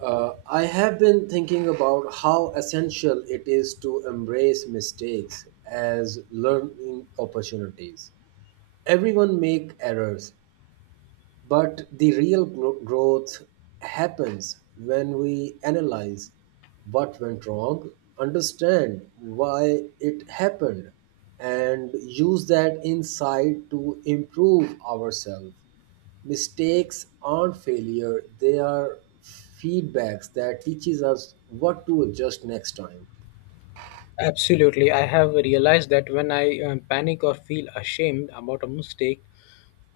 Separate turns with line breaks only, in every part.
I have been thinking about how essential it is to embrace mistakes as learning opportunities. Everyone make errors, but the real growth happens when we analyze what went wrong, understand why it happened, and use that insight to improve ourselves. Mistakes aren't failure, they are feedbacks that teaches us what to adjust next time.
Absolutely. I have realized that when I panic or feel ashamed about a mistake,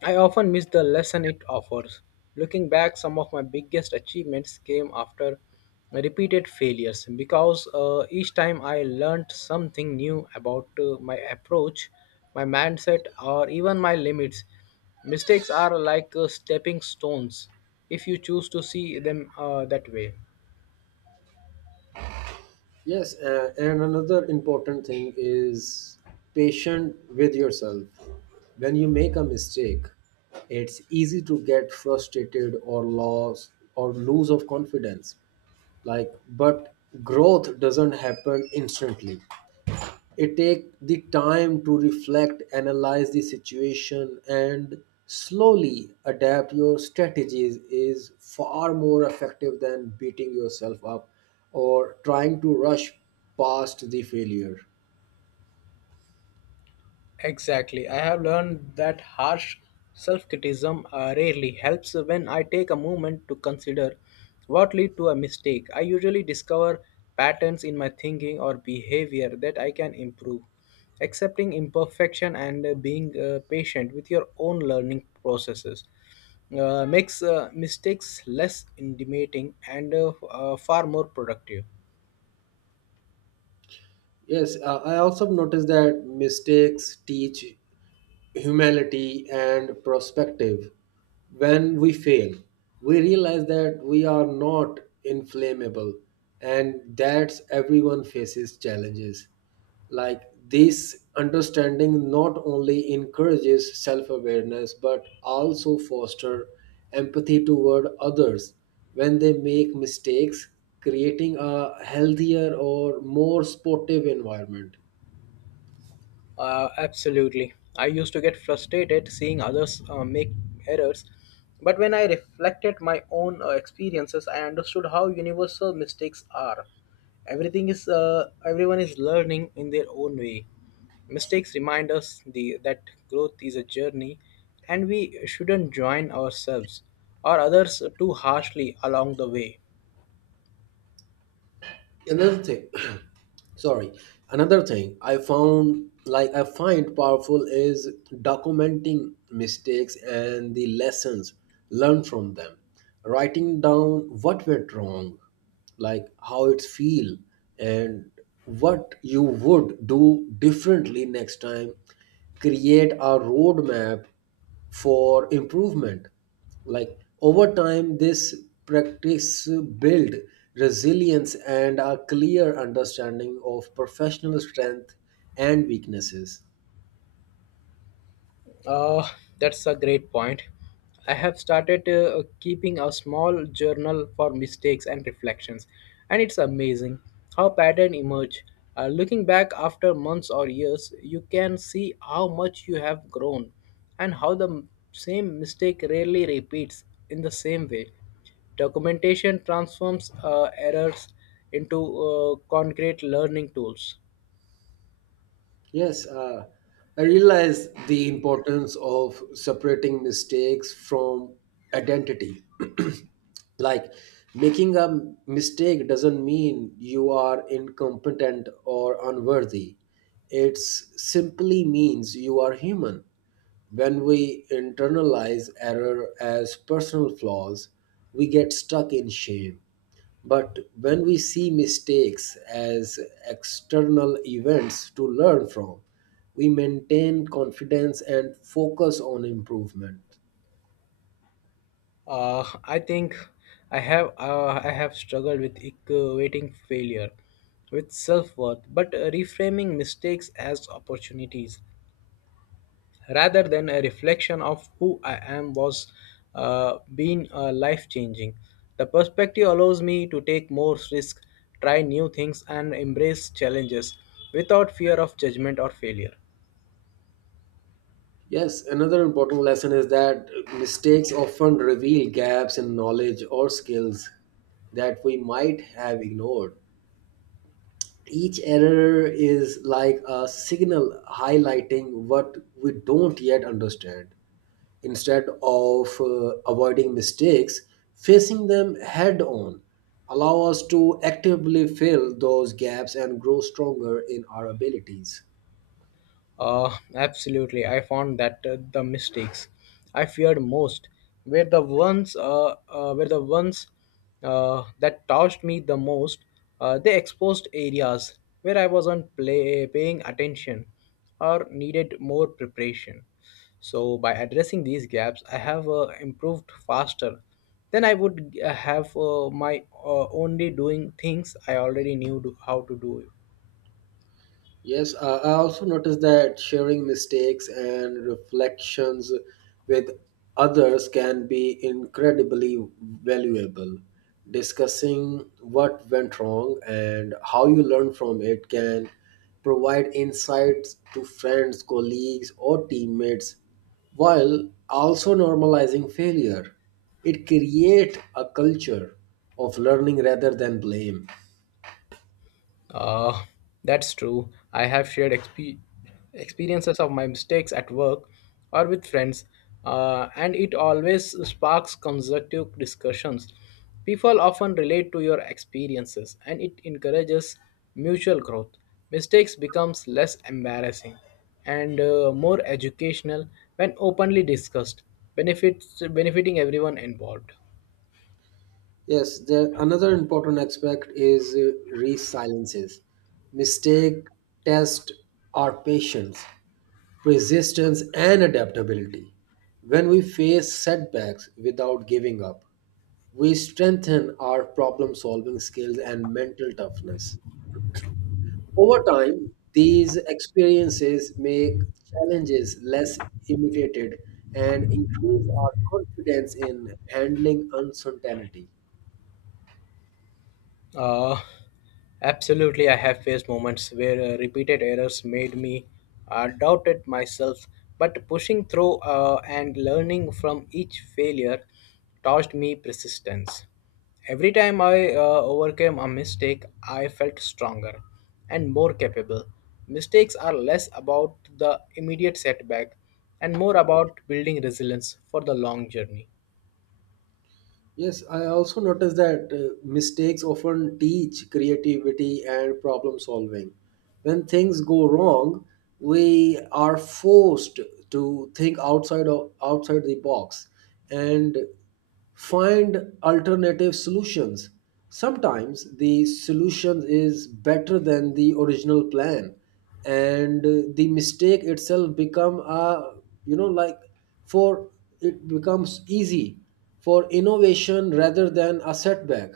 I often miss the lesson it offers. Looking back, some of my biggest achievements came after repeated failures because each time I learned something new about my approach, my mindset, or even my limits. Mistakes are like stepping stones if you choose to see them that way.
Yes, and another important thing is patient with yourself. When you make a mistake, it's easy to get frustrated or lost or lose of confidence. But growth doesn't happen instantly, it takes the time to reflect analyze the situation, and slowly adapt your strategies is far more effective than beating yourself up or trying to rush past the failure.
Exactly. I have learned that harsh self criticism rarely helps when I take a moment to consider what led to a mistake. I usually discover patterns in my thinking or behavior that I can improve. Accepting imperfection and being patient with your own learning processes makes mistakes less intimidating and far more productive.
Yes uh, i also noticed that mistakes teach humility and perspective. When we fail, we realize that we are not inflammable and that everyone faces challenges. Like this understanding not only encourages self-awareness but also foster empathy toward others when they make mistakes, creating a healthier or more sportive environment.
Absolutely. I used to get frustrated seeing others make errors, but when I reflected my own experiences, I understood how universal mistakes are. Everything is Everyone is learning in their own way. Mistakes remind us that growth is a journey, and we shouldn't join ourselves or others too harshly along the way.
Another thing sorry Another thing I found like I find powerful is documenting mistakes and the lessons learned from them, writing down what went wrong, like how it feel, and what you would do differently next time create a roadmap for improvement. Over time, this practice build resilience and a clear understanding of professional strength and weaknesses.
Uh, that's a great point. I have started keeping a small journal for mistakes and reflections, and it's amazing how patterns emerge. Looking back after months or years, you can see how much you have grown and how the same mistake rarely repeats in the same way. Documentation transforms errors into concrete learning tools.
Yes, I realize the importance of separating mistakes from identity. like Making a mistake doesn't mean you are incompetent or unworthy, it simply means you are human. When we internalize error as personal flaws, we get stuck in shame, but when we see mistakes as external events to learn from, we maintain confidence and focus on improvement.
I think I have struggled with equating failure with self-worth, but reframing mistakes as opportunities rather than a reflection of who I am was been life-changing. The perspective allows me to take more risks, try new things, and embrace challenges without fear of judgment or failure.
Yes, another important lesson is that mistakes often reveal gaps in knowledge or skills that we might have ignored. Each error is like a signal highlighting what we don't yet understand. Instead of avoiding mistakes, facing them head on allow us to actively fill those gaps and grow stronger in our abilities.
Absolutely. I found that the mistakes I feared most were the ones that touched me the most. They exposed areas where I wasn't paying attention or needed more preparation. So by addressing these gaps, I have improved faster than I would have my only doing things I already knew how to do.
Yes, I also noticed that sharing mistakes and reflections with others can be incredibly valuable. Discussing what went wrong and how you learned from it can provide insights to friends, colleagues, or teammates, while also normalizing failure. It creates a culture of learning rather than blame.
Uh, that's true. I have shared experiences of my mistakes at work or with friends, and it always sparks constructive discussions. People often relate to your experiences, and it encourages mutual growth. Mistakes becomes less embarrassing and more educational when openly discussed, benefits benefiting everyone involved.
Yes, the another important aspect is resiliences. Mistake, test, our patience, persistence, and adaptability. When we face setbacks without giving up, we strengthen our problem solving skills and mental toughness. Over time, these experiences make challenges less imitated and increase our confidence in handling uncertainty.
Uh, absolutely, I have faced moments where repeated errors made me doubted myself, but pushing through and learning from each failure taught me persistence. Every time I overcame a mistake, I felt stronger and more capable. Mistakes are less about the immediate setback and more about building resilience for the long journey.
Yes, I also noticed that mistakes often teach creativity and problem solving. When things go wrong, we are forced to think outside the box and find alternative solutions. Sometimes the solution is better than the original plan, and the mistake itself become a you know like for it becomes easy for innovation rather than a setback.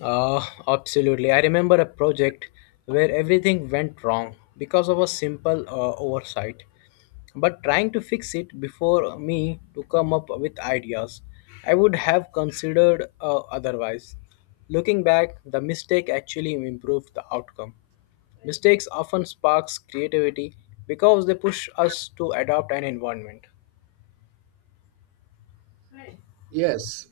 Absolutely. I remember a project where everything went wrong because of a simple oversight. But trying to fix it before me to come up with ideas, I would have considered otherwise. Looking back, the mistake actually improved the outcome. Mistakes often sparks creativity because they push us to adopt an environment.
yes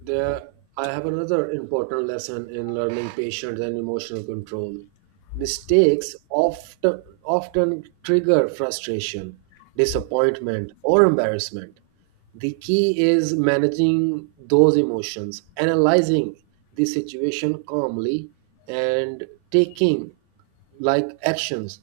There, I have another important lesson in learning patience and emotional control. Mistakes often trigger frustration, disappointment, or embarrassment. The key is managing those emotions, analyzing the situation calmly, and taking actions.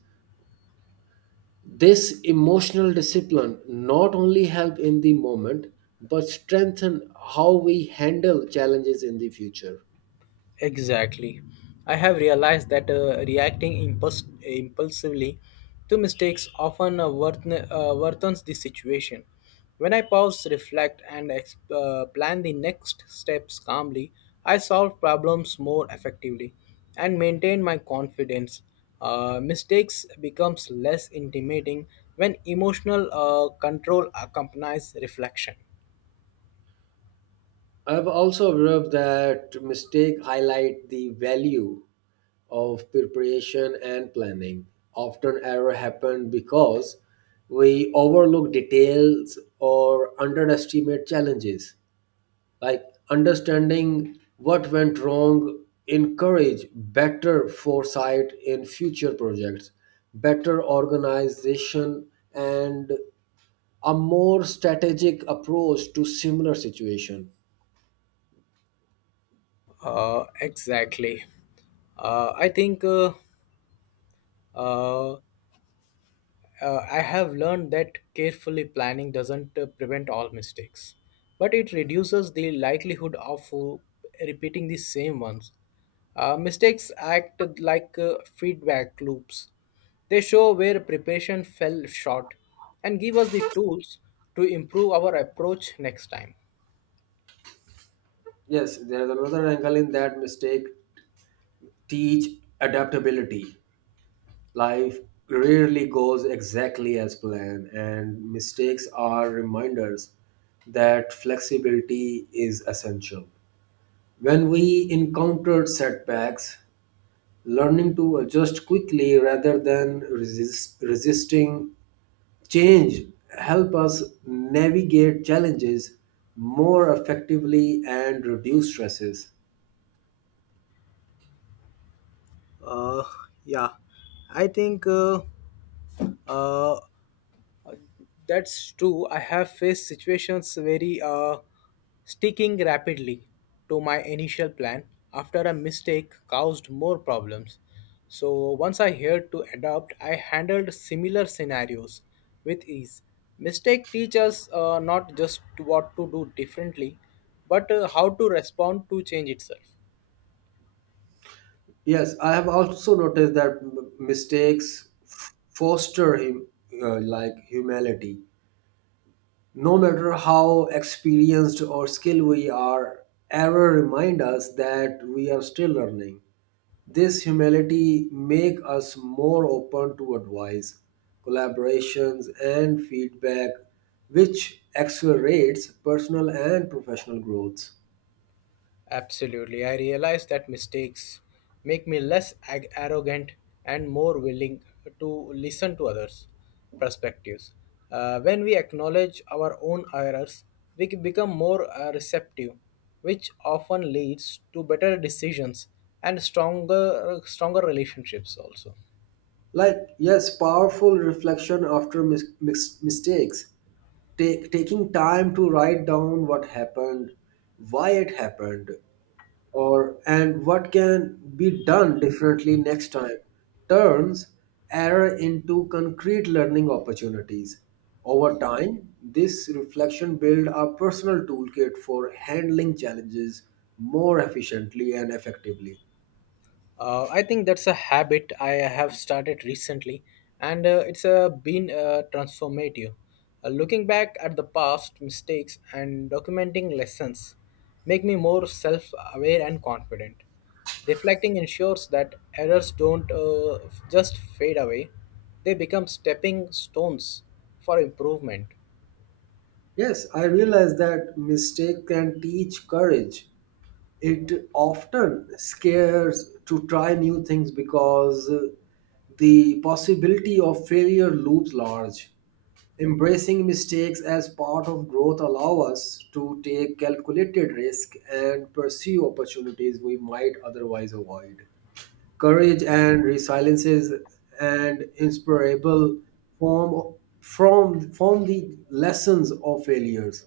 This emotional discipline not only help in the moment but strengthen how we handle challenges in the future.
Exactly. I have realized that reacting impulsively to mistakes often worthens the situation. When I pause, reflect, and plan the next steps calmly, I solve problems more effectively and maintain my confidence. Mistakes becomes less intimidating when emotional control accompanies reflection.
I've also observed that mistake highlight the value of preparation and planning. Often error happen because we overlook details or underestimate challenges. like Understanding what went wrong encourage better foresight in future projects, better organization, and a more strategic approach to similar situation.
Exactly. Uh, I think uh, uh, I have learned that carefully planning doesn't prevent all mistakes, but it reduces the likelihood of repeating the same ones. Mistakes act like feedback loops. They show where preparation fell short and give us the tools to improve our approach next time.
yes, there's another angle in that mistake teach adaptability. Life rarely goes exactly as planned, and mistakes are reminders that flexibility is essential. When we encountered setbacks, learning to adjust quickly rather than resisting change help us navigate challenges more effectively and reduce stresses.
Uh, yeah, I think uh, that's true. I have faced situations very sticking rapidly to my initial plan after a mistake caused more problems. So once I had to adapt, I handled similar scenarios with ease. Mistake teaches not just what to do differently, but how to respond to change itself.
Yes, I have also noticed that mistakes foster him like humility. No matter how experienced or skilled we are, error remind us that we are still learning. This humility make us more open to advice, collaborations, and feedback, which accelerates personal and professional growth.
Absolutely. I realize that mistakes make me less arrogant and more willing to listen to others' perspectives. When we acknowledge our own errors, we become more receptive, which often leads to better decisions and stronger relationships also.
Powerful reflection after mistakes. Taking time to write down what happened, why it happened, or and what can be done differently next time turns error into concrete learning opportunities. Over time, this reflection builds a personal toolkit for handling challenges more efficiently and effectively.
I think that's a habit I have started recently, and it's been transformative. Looking back at the past mistakes and documenting lessons make me more self-aware and confident. Reflecting ensures that errors don't just fade away; they become stepping stones for improvement.
Yes, I realize that mistake can teach courage. It often scares to try new things because the possibility of failure looms large. Embracing mistakes as part of growth allow us to take calculated risk and pursue opportunities we might otherwise avoid. Courage and resilience is an inspirable form from the lessons of failures.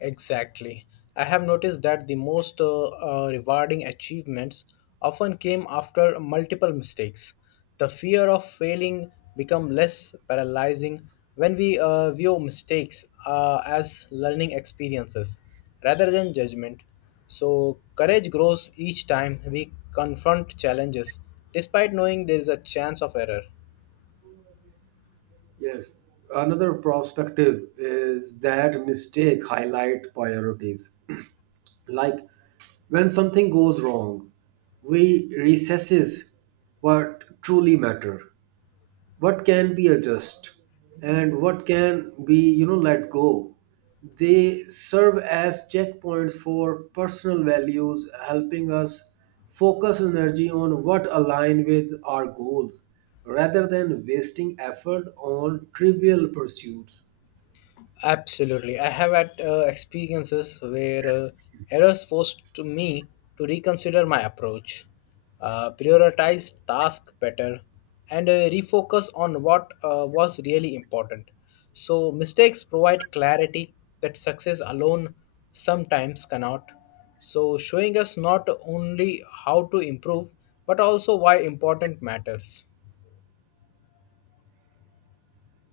Exactly. I have noticed that the most rewarding achievements often came after multiple mistakes. The fear of failing become less paralyzing when we view mistakes as learning experiences rather than judgment. So courage grows each time we confront challenges despite knowing there is a chance of error.
Yes, another perspective is that mistake highlight priorities. Like when something goes wrong, we recesses what truly matter, what can be adjusted, and what can be you know let go. They serve as checkpoints for personal values, helping us focus energy on what align with our goals rather than wasting effort on trivial pursuits.
Absolutely. I have had experiences where errors forced to me to reconsider my approach, prioritize tasks better, and refocus on what was really important. So, mistakes provide clarity that success alone sometimes cannot. So, showing us not only how to improve, but also why important matters.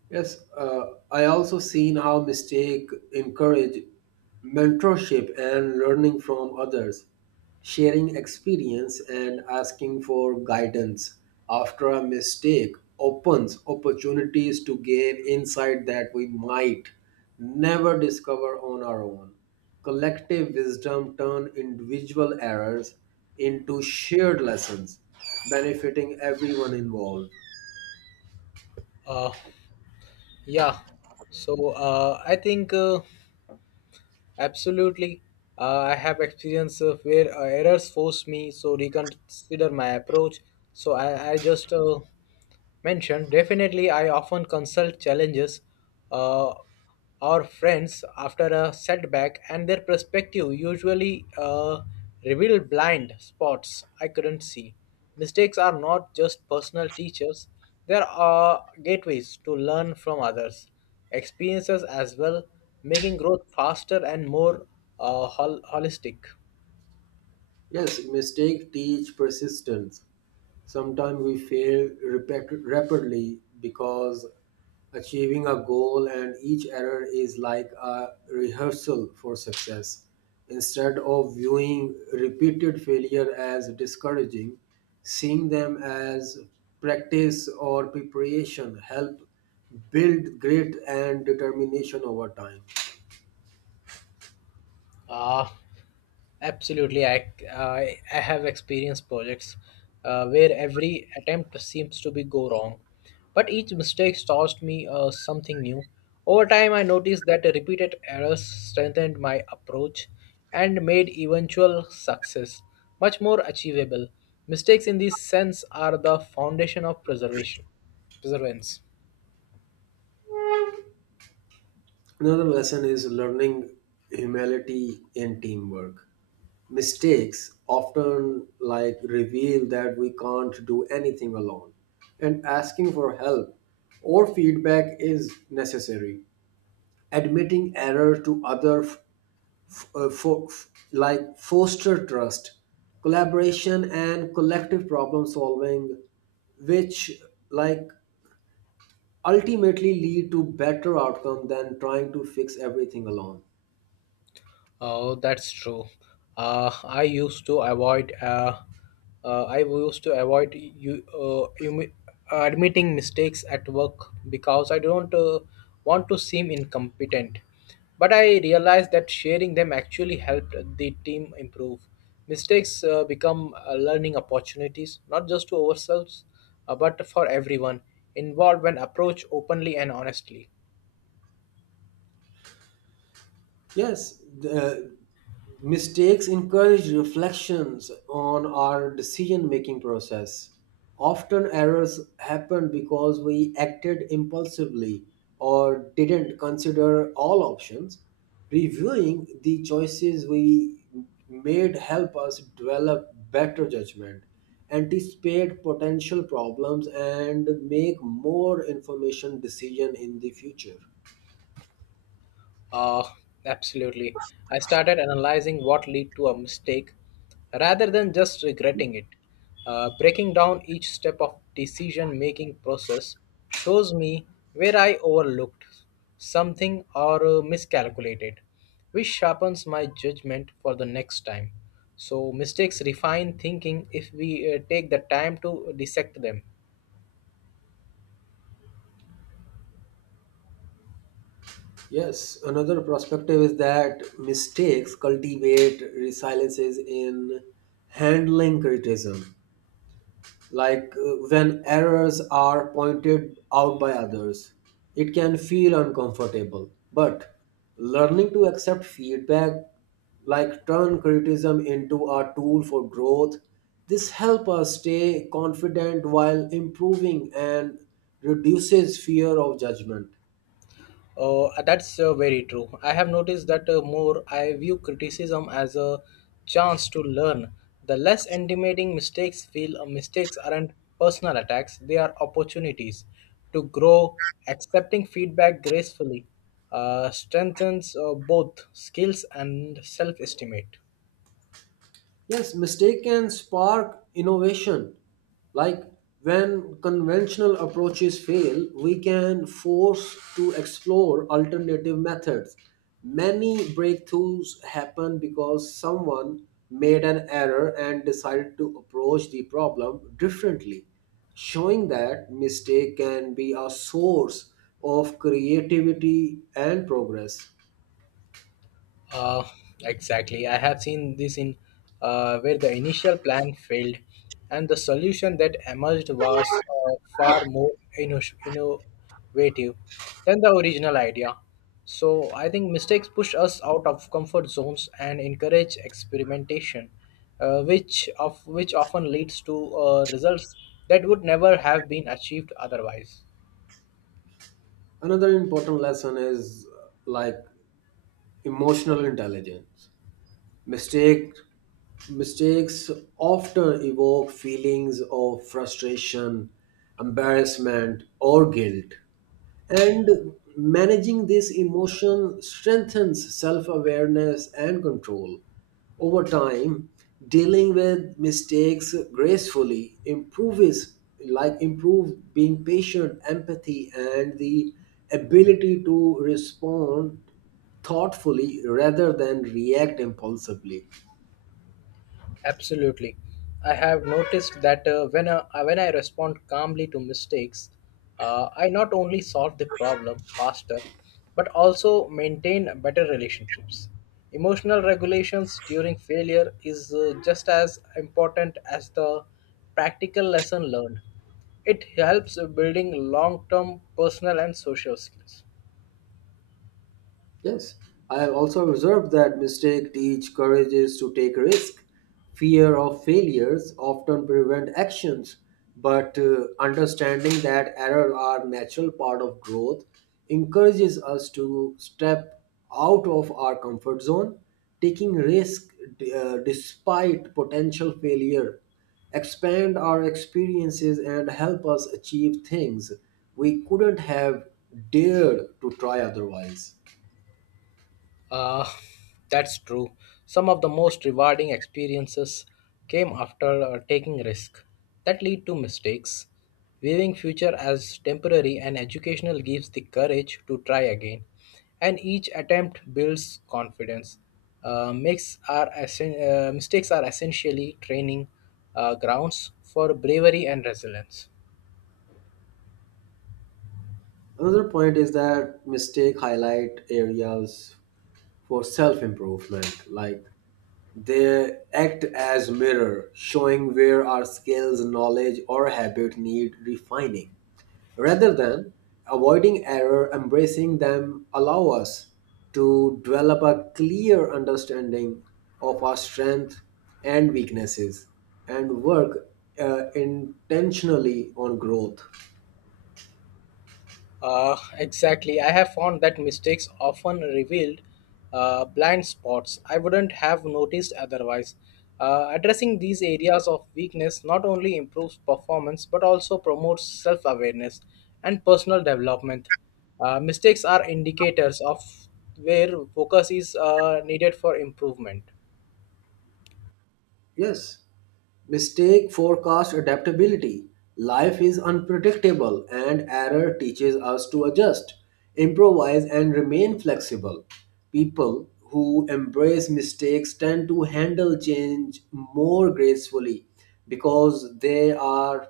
Yes, I also seen how mistake encourage mentorship and learning from others. Sharing experience and asking for guidance after a mistake opens opportunities to gain insight that we might never discover on our own. Collective wisdom turn individual errors into shared lessons, benefiting everyone involved.
Uh, yeah. So, I think. Absolutely. I have experience of where errors force me so reconsider my approach. So I just mentioned definitely I often consult challenges uh, or friends after a setback and their perspective usually reveal blind spots I couldn't see. Mistakes are not just personal teachers, they are gateways to learn from others, experiences as well, making growth faster and more holistic.
Yes, mistakes teach persistence. Sometimes we fail rapidly because achieving a goal, and each error is like a rehearsal for success. Instead of viewing repeated failure as discouraging, seeing them as practice or preparation help build grit and determination over time.
Ah. Absolutely, I have experienced projects where every attempt seems to be go wrong, but each mistake taught me something new. Over time, I noticed that repeated errors strengthened my approach and made eventual success much more achievable. Mistakes in this sense are the foundation of preservation, preservance.
Another lesson is learning humility in teamwork. Mistakes often like reveal that we can't do anything alone, and asking for help or feedback is necessary. Admitting error to other foster trust, collaboration, and collective problem solving, which like ultimately lead to better outcome than trying to fix everything alone.
Oh, that's true. I used to avoid. I used to avoid you, you admitting mistakes at work because I don't want to seem incompetent. But I realized that sharing them actually helped the team improve. Mistakes become learning opportunities, not just to ourselves, but for everyone involved when approached openly and honestly.
Yes, the mistakes encourage reflections on our decision making process. Often errors happen because we acted impulsively or didn't consider all options. Reviewing the choices we made help us develop better judgment, anticipate potential problems, and make more information decision in the future.
Uh, absolutely. I started analyzing what led to a mistake rather than just regretting it. Breaking down each step of decision making process shows me where I overlooked something or miscalculated, which sharpens my judgment for the next time. So mistakes refine thinking if we take the time to dissect them.
Yes, another perspective is that mistakes cultivate resiliences in handling criticism. When errors are pointed out by others, it can feel uncomfortable. But learning to accept feedback, turn criticism into a tool for growth, this help us stay confident while improving and reduces fear of judgment.
That's very true. I have noticed that more I view criticism as a chance to learn. The less intimidating mistakes feel mistakes aren't personal attacks, they are opportunities to grow. Accepting feedback gracefully strengthens both skills and self estimate.
Yes, mistake can spark innovation. Like when conventional approaches fail, we can force to explore alternative methods. Many breakthroughs happen because someone made an error and decided to approach the problem differently, showing that mistake can be a source of creativity and progress.
Uh, exactly. I have seen this in where the initial plan failed, and the solution that emerged was far more innovative than the original idea. So I think mistakes push us out of comfort zones and encourage experimentation, which often leads to results that would never have been achieved otherwise.
Another important lesson is emotional intelligence. Mistake, mistakes often evoke feelings of frustration, embarrassment, or guilt. And managing this emotion strengthens self awareness and control. Over time, dealing with mistakes gracefully improves like improve being patient, empathy, and the ability to respond thoughtfully rather than react impulsively.
Absolutely. I have noticed that when I respond calmly to mistakes, I not only solve the problem faster, but also maintain better relationships. Emotional regulations during failure is just as important as the practical lesson learned. It helps building long term personal and social skills.
Yes, I have also observed that mistake teach courage is to take risk. Fear of failures often prevent actions, but understanding that errors are natural part of growth encourages us to step out of our comfort zone. Taking risk despite potential failure expand our experiences and help us achieve things we couldn't have dared to try otherwise.
Uh, that's true. Some of the most rewarding experiences came after taking risk that lead to mistakes. Viewing future as temporary and educational gives the courage to try again, and each attempt builds confidence. Mistakes are essentially training grounds for bravery and resilience.
Another point is that mistake highlight areas for self-improvement, like they act as mirror, showing where our skills, knowledge, or habit need refining. Rather than avoiding error, embracing them allow us to develop a clear understanding of our strength and weaknesses, and work intentionally on growth.
Exactly. I have found that mistakes often revealed blind spots I wouldn't have noticed otherwise. Addressing these areas of weakness not only improves performance but also promotes self awareness and personal development. Mistakes are indicators of where focus is needed for improvement.
Yes. Mistake forecast adaptability. Life is unpredictable and error teaches us to adjust, improvise, and remain flexible. People who embrace mistakes tend to handle change more gracefully because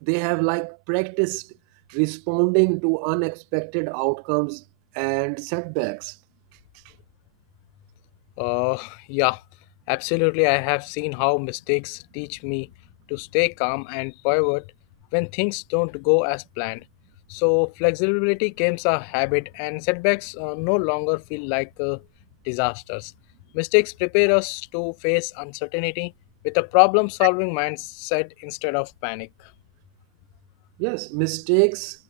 they have practiced responding to unexpected outcomes and setbacks.
Uh, yeah, absolutely. I have seen how mistakes teach me to stay calm and pivot when things don't go as planned. So, flexibility becomes a habit, and setbacks no longer feel like disasters. Mistakes prepare us to face uncertainty with a problem solving mindset instead of panic.
Yes, mistakes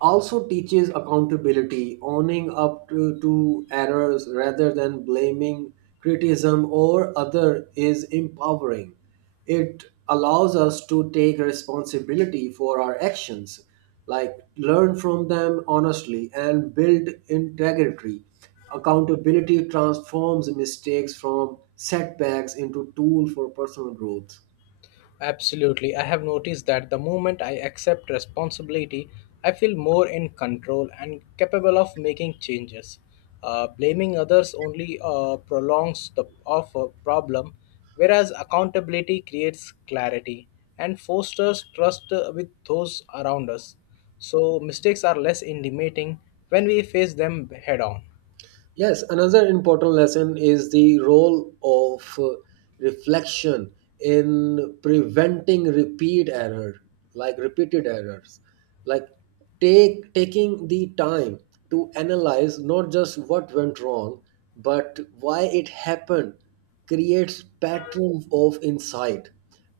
also teaches accountability, owning up to errors rather than blaming criticism or other is empowering. It allows us to take responsibility for our actions, learn from them honestly, and build integrity. Accountability transforms mistakes from setbacks into tool for personal growth.
Absolutely. I have noticed that the moment I accept responsibility, I feel more in control and capable of making changes. Blaming others only prolongs the of a problem, whereas accountability creates clarity and fosters trust with those around us. So mistakes are less intimidating when we face them head on.
Yes, another important lesson is the role of reflection in preventing repeated errors. Like take taking the time to analyze not just what went wrong, but why it happened creates patterns of insight.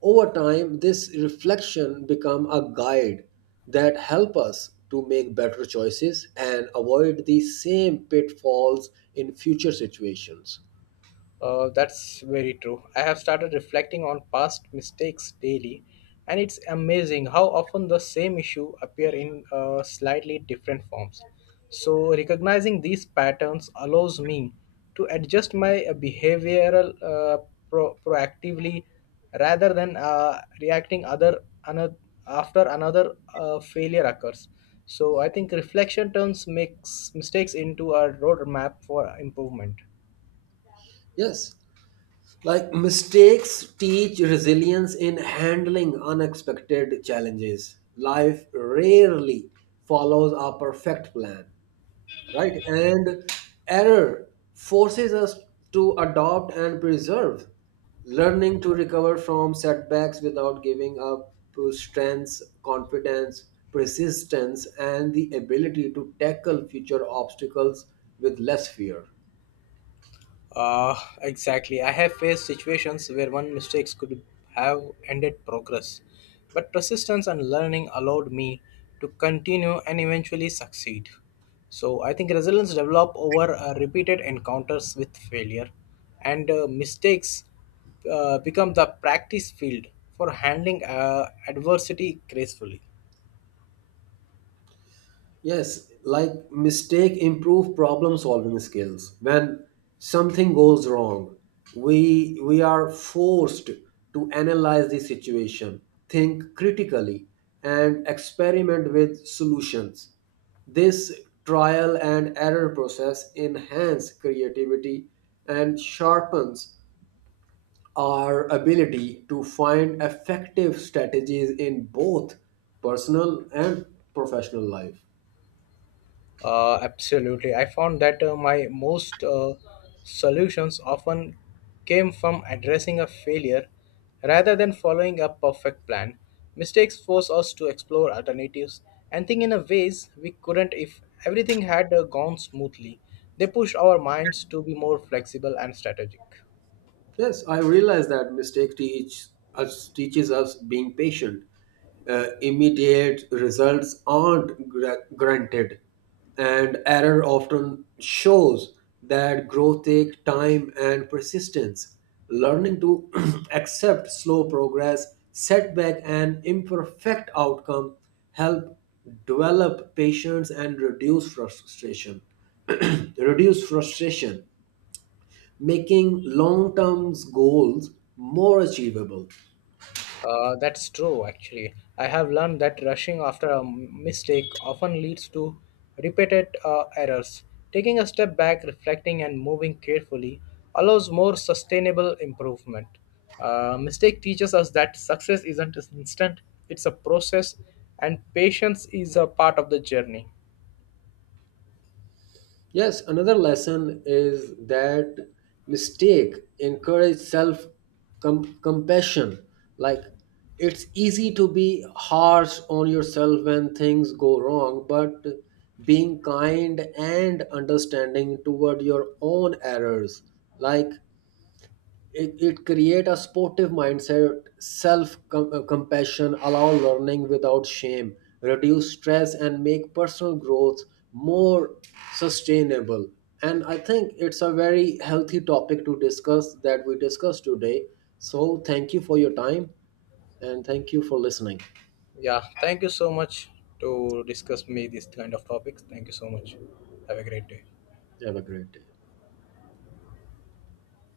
Over time, this reflection become a guide that help us to make better choices and avoid the same pitfalls in future situations.
That's very true. I have started reflecting on past mistakes daily, and it's amazing how often the same issue appear in slightly different forms. So recognizing these patterns allows me to adjust my behavioral proactively rather than reacting other another after another failure occurs. So I think reflection turns makes mistakes into a roadmap for improvement.
Yes, mistakes teach resilience in handling unexpected challenges. Life rarely follows a perfect plan, right? And error forces us to adopt and preserve, learning to recover from setbacks without giving up to strengths, confidence, persistence, and the ability to tackle future obstacles with less fear.
Exactly. I have faced situations where one mistake could have ended progress, but persistence and learning allowed me to continue and eventually succeed. So I think resilience develop over repeated encounters with failure, and mistakes become the practice field for handling adversity gracefully.
Yes, mistake improve problem solving skills. When something goes wrong, we are forced to analyze the situation, think critically, and experiment with solutions. This trial and error process enhances creativity and sharpens our ability to find effective strategies in both personal and professional life.
Absolutely. I found that my most solutions often came from addressing a failure rather than following a perfect plan. Mistakes force us to explore alternatives and think in a ways we couldn't if everything had gone smoothly. They push our minds to be more flexible and strategic.
Yes, I realize that mistake teach us teaches us being patient. Immediate results aren't granted, and error often shows that growth takes time and persistence. Learning to accept slow progress, setback, and imperfect outcome help develop patience and reduce frustration. Reduce frustration, making long term goals more achievable.
That's true, actually. I have learned that rushing after a mistake often leads to repeated errors. Taking a step back, reflecting, and moving carefully allows more sustainable improvement. Mistake teaches us that success isn't instant, it's a process, and patience is a part of the journey.
Yes, another lesson is that mistake encourage self compassion. Like it's easy to be harsh on yourself when things go wrong, but being kind and understanding toward your own errors, like it create a sportive mindset. Self compassion allow learning without shame, reduce stress, and make personal growth more sustainable. And I think it's a very healthy topic to discuss that we discussed today. So thank you for your time, and thank you for listening.
Yeah, thank you so much to discuss me these kind of topics. Thank you so much. Have a great day.
Have a great day.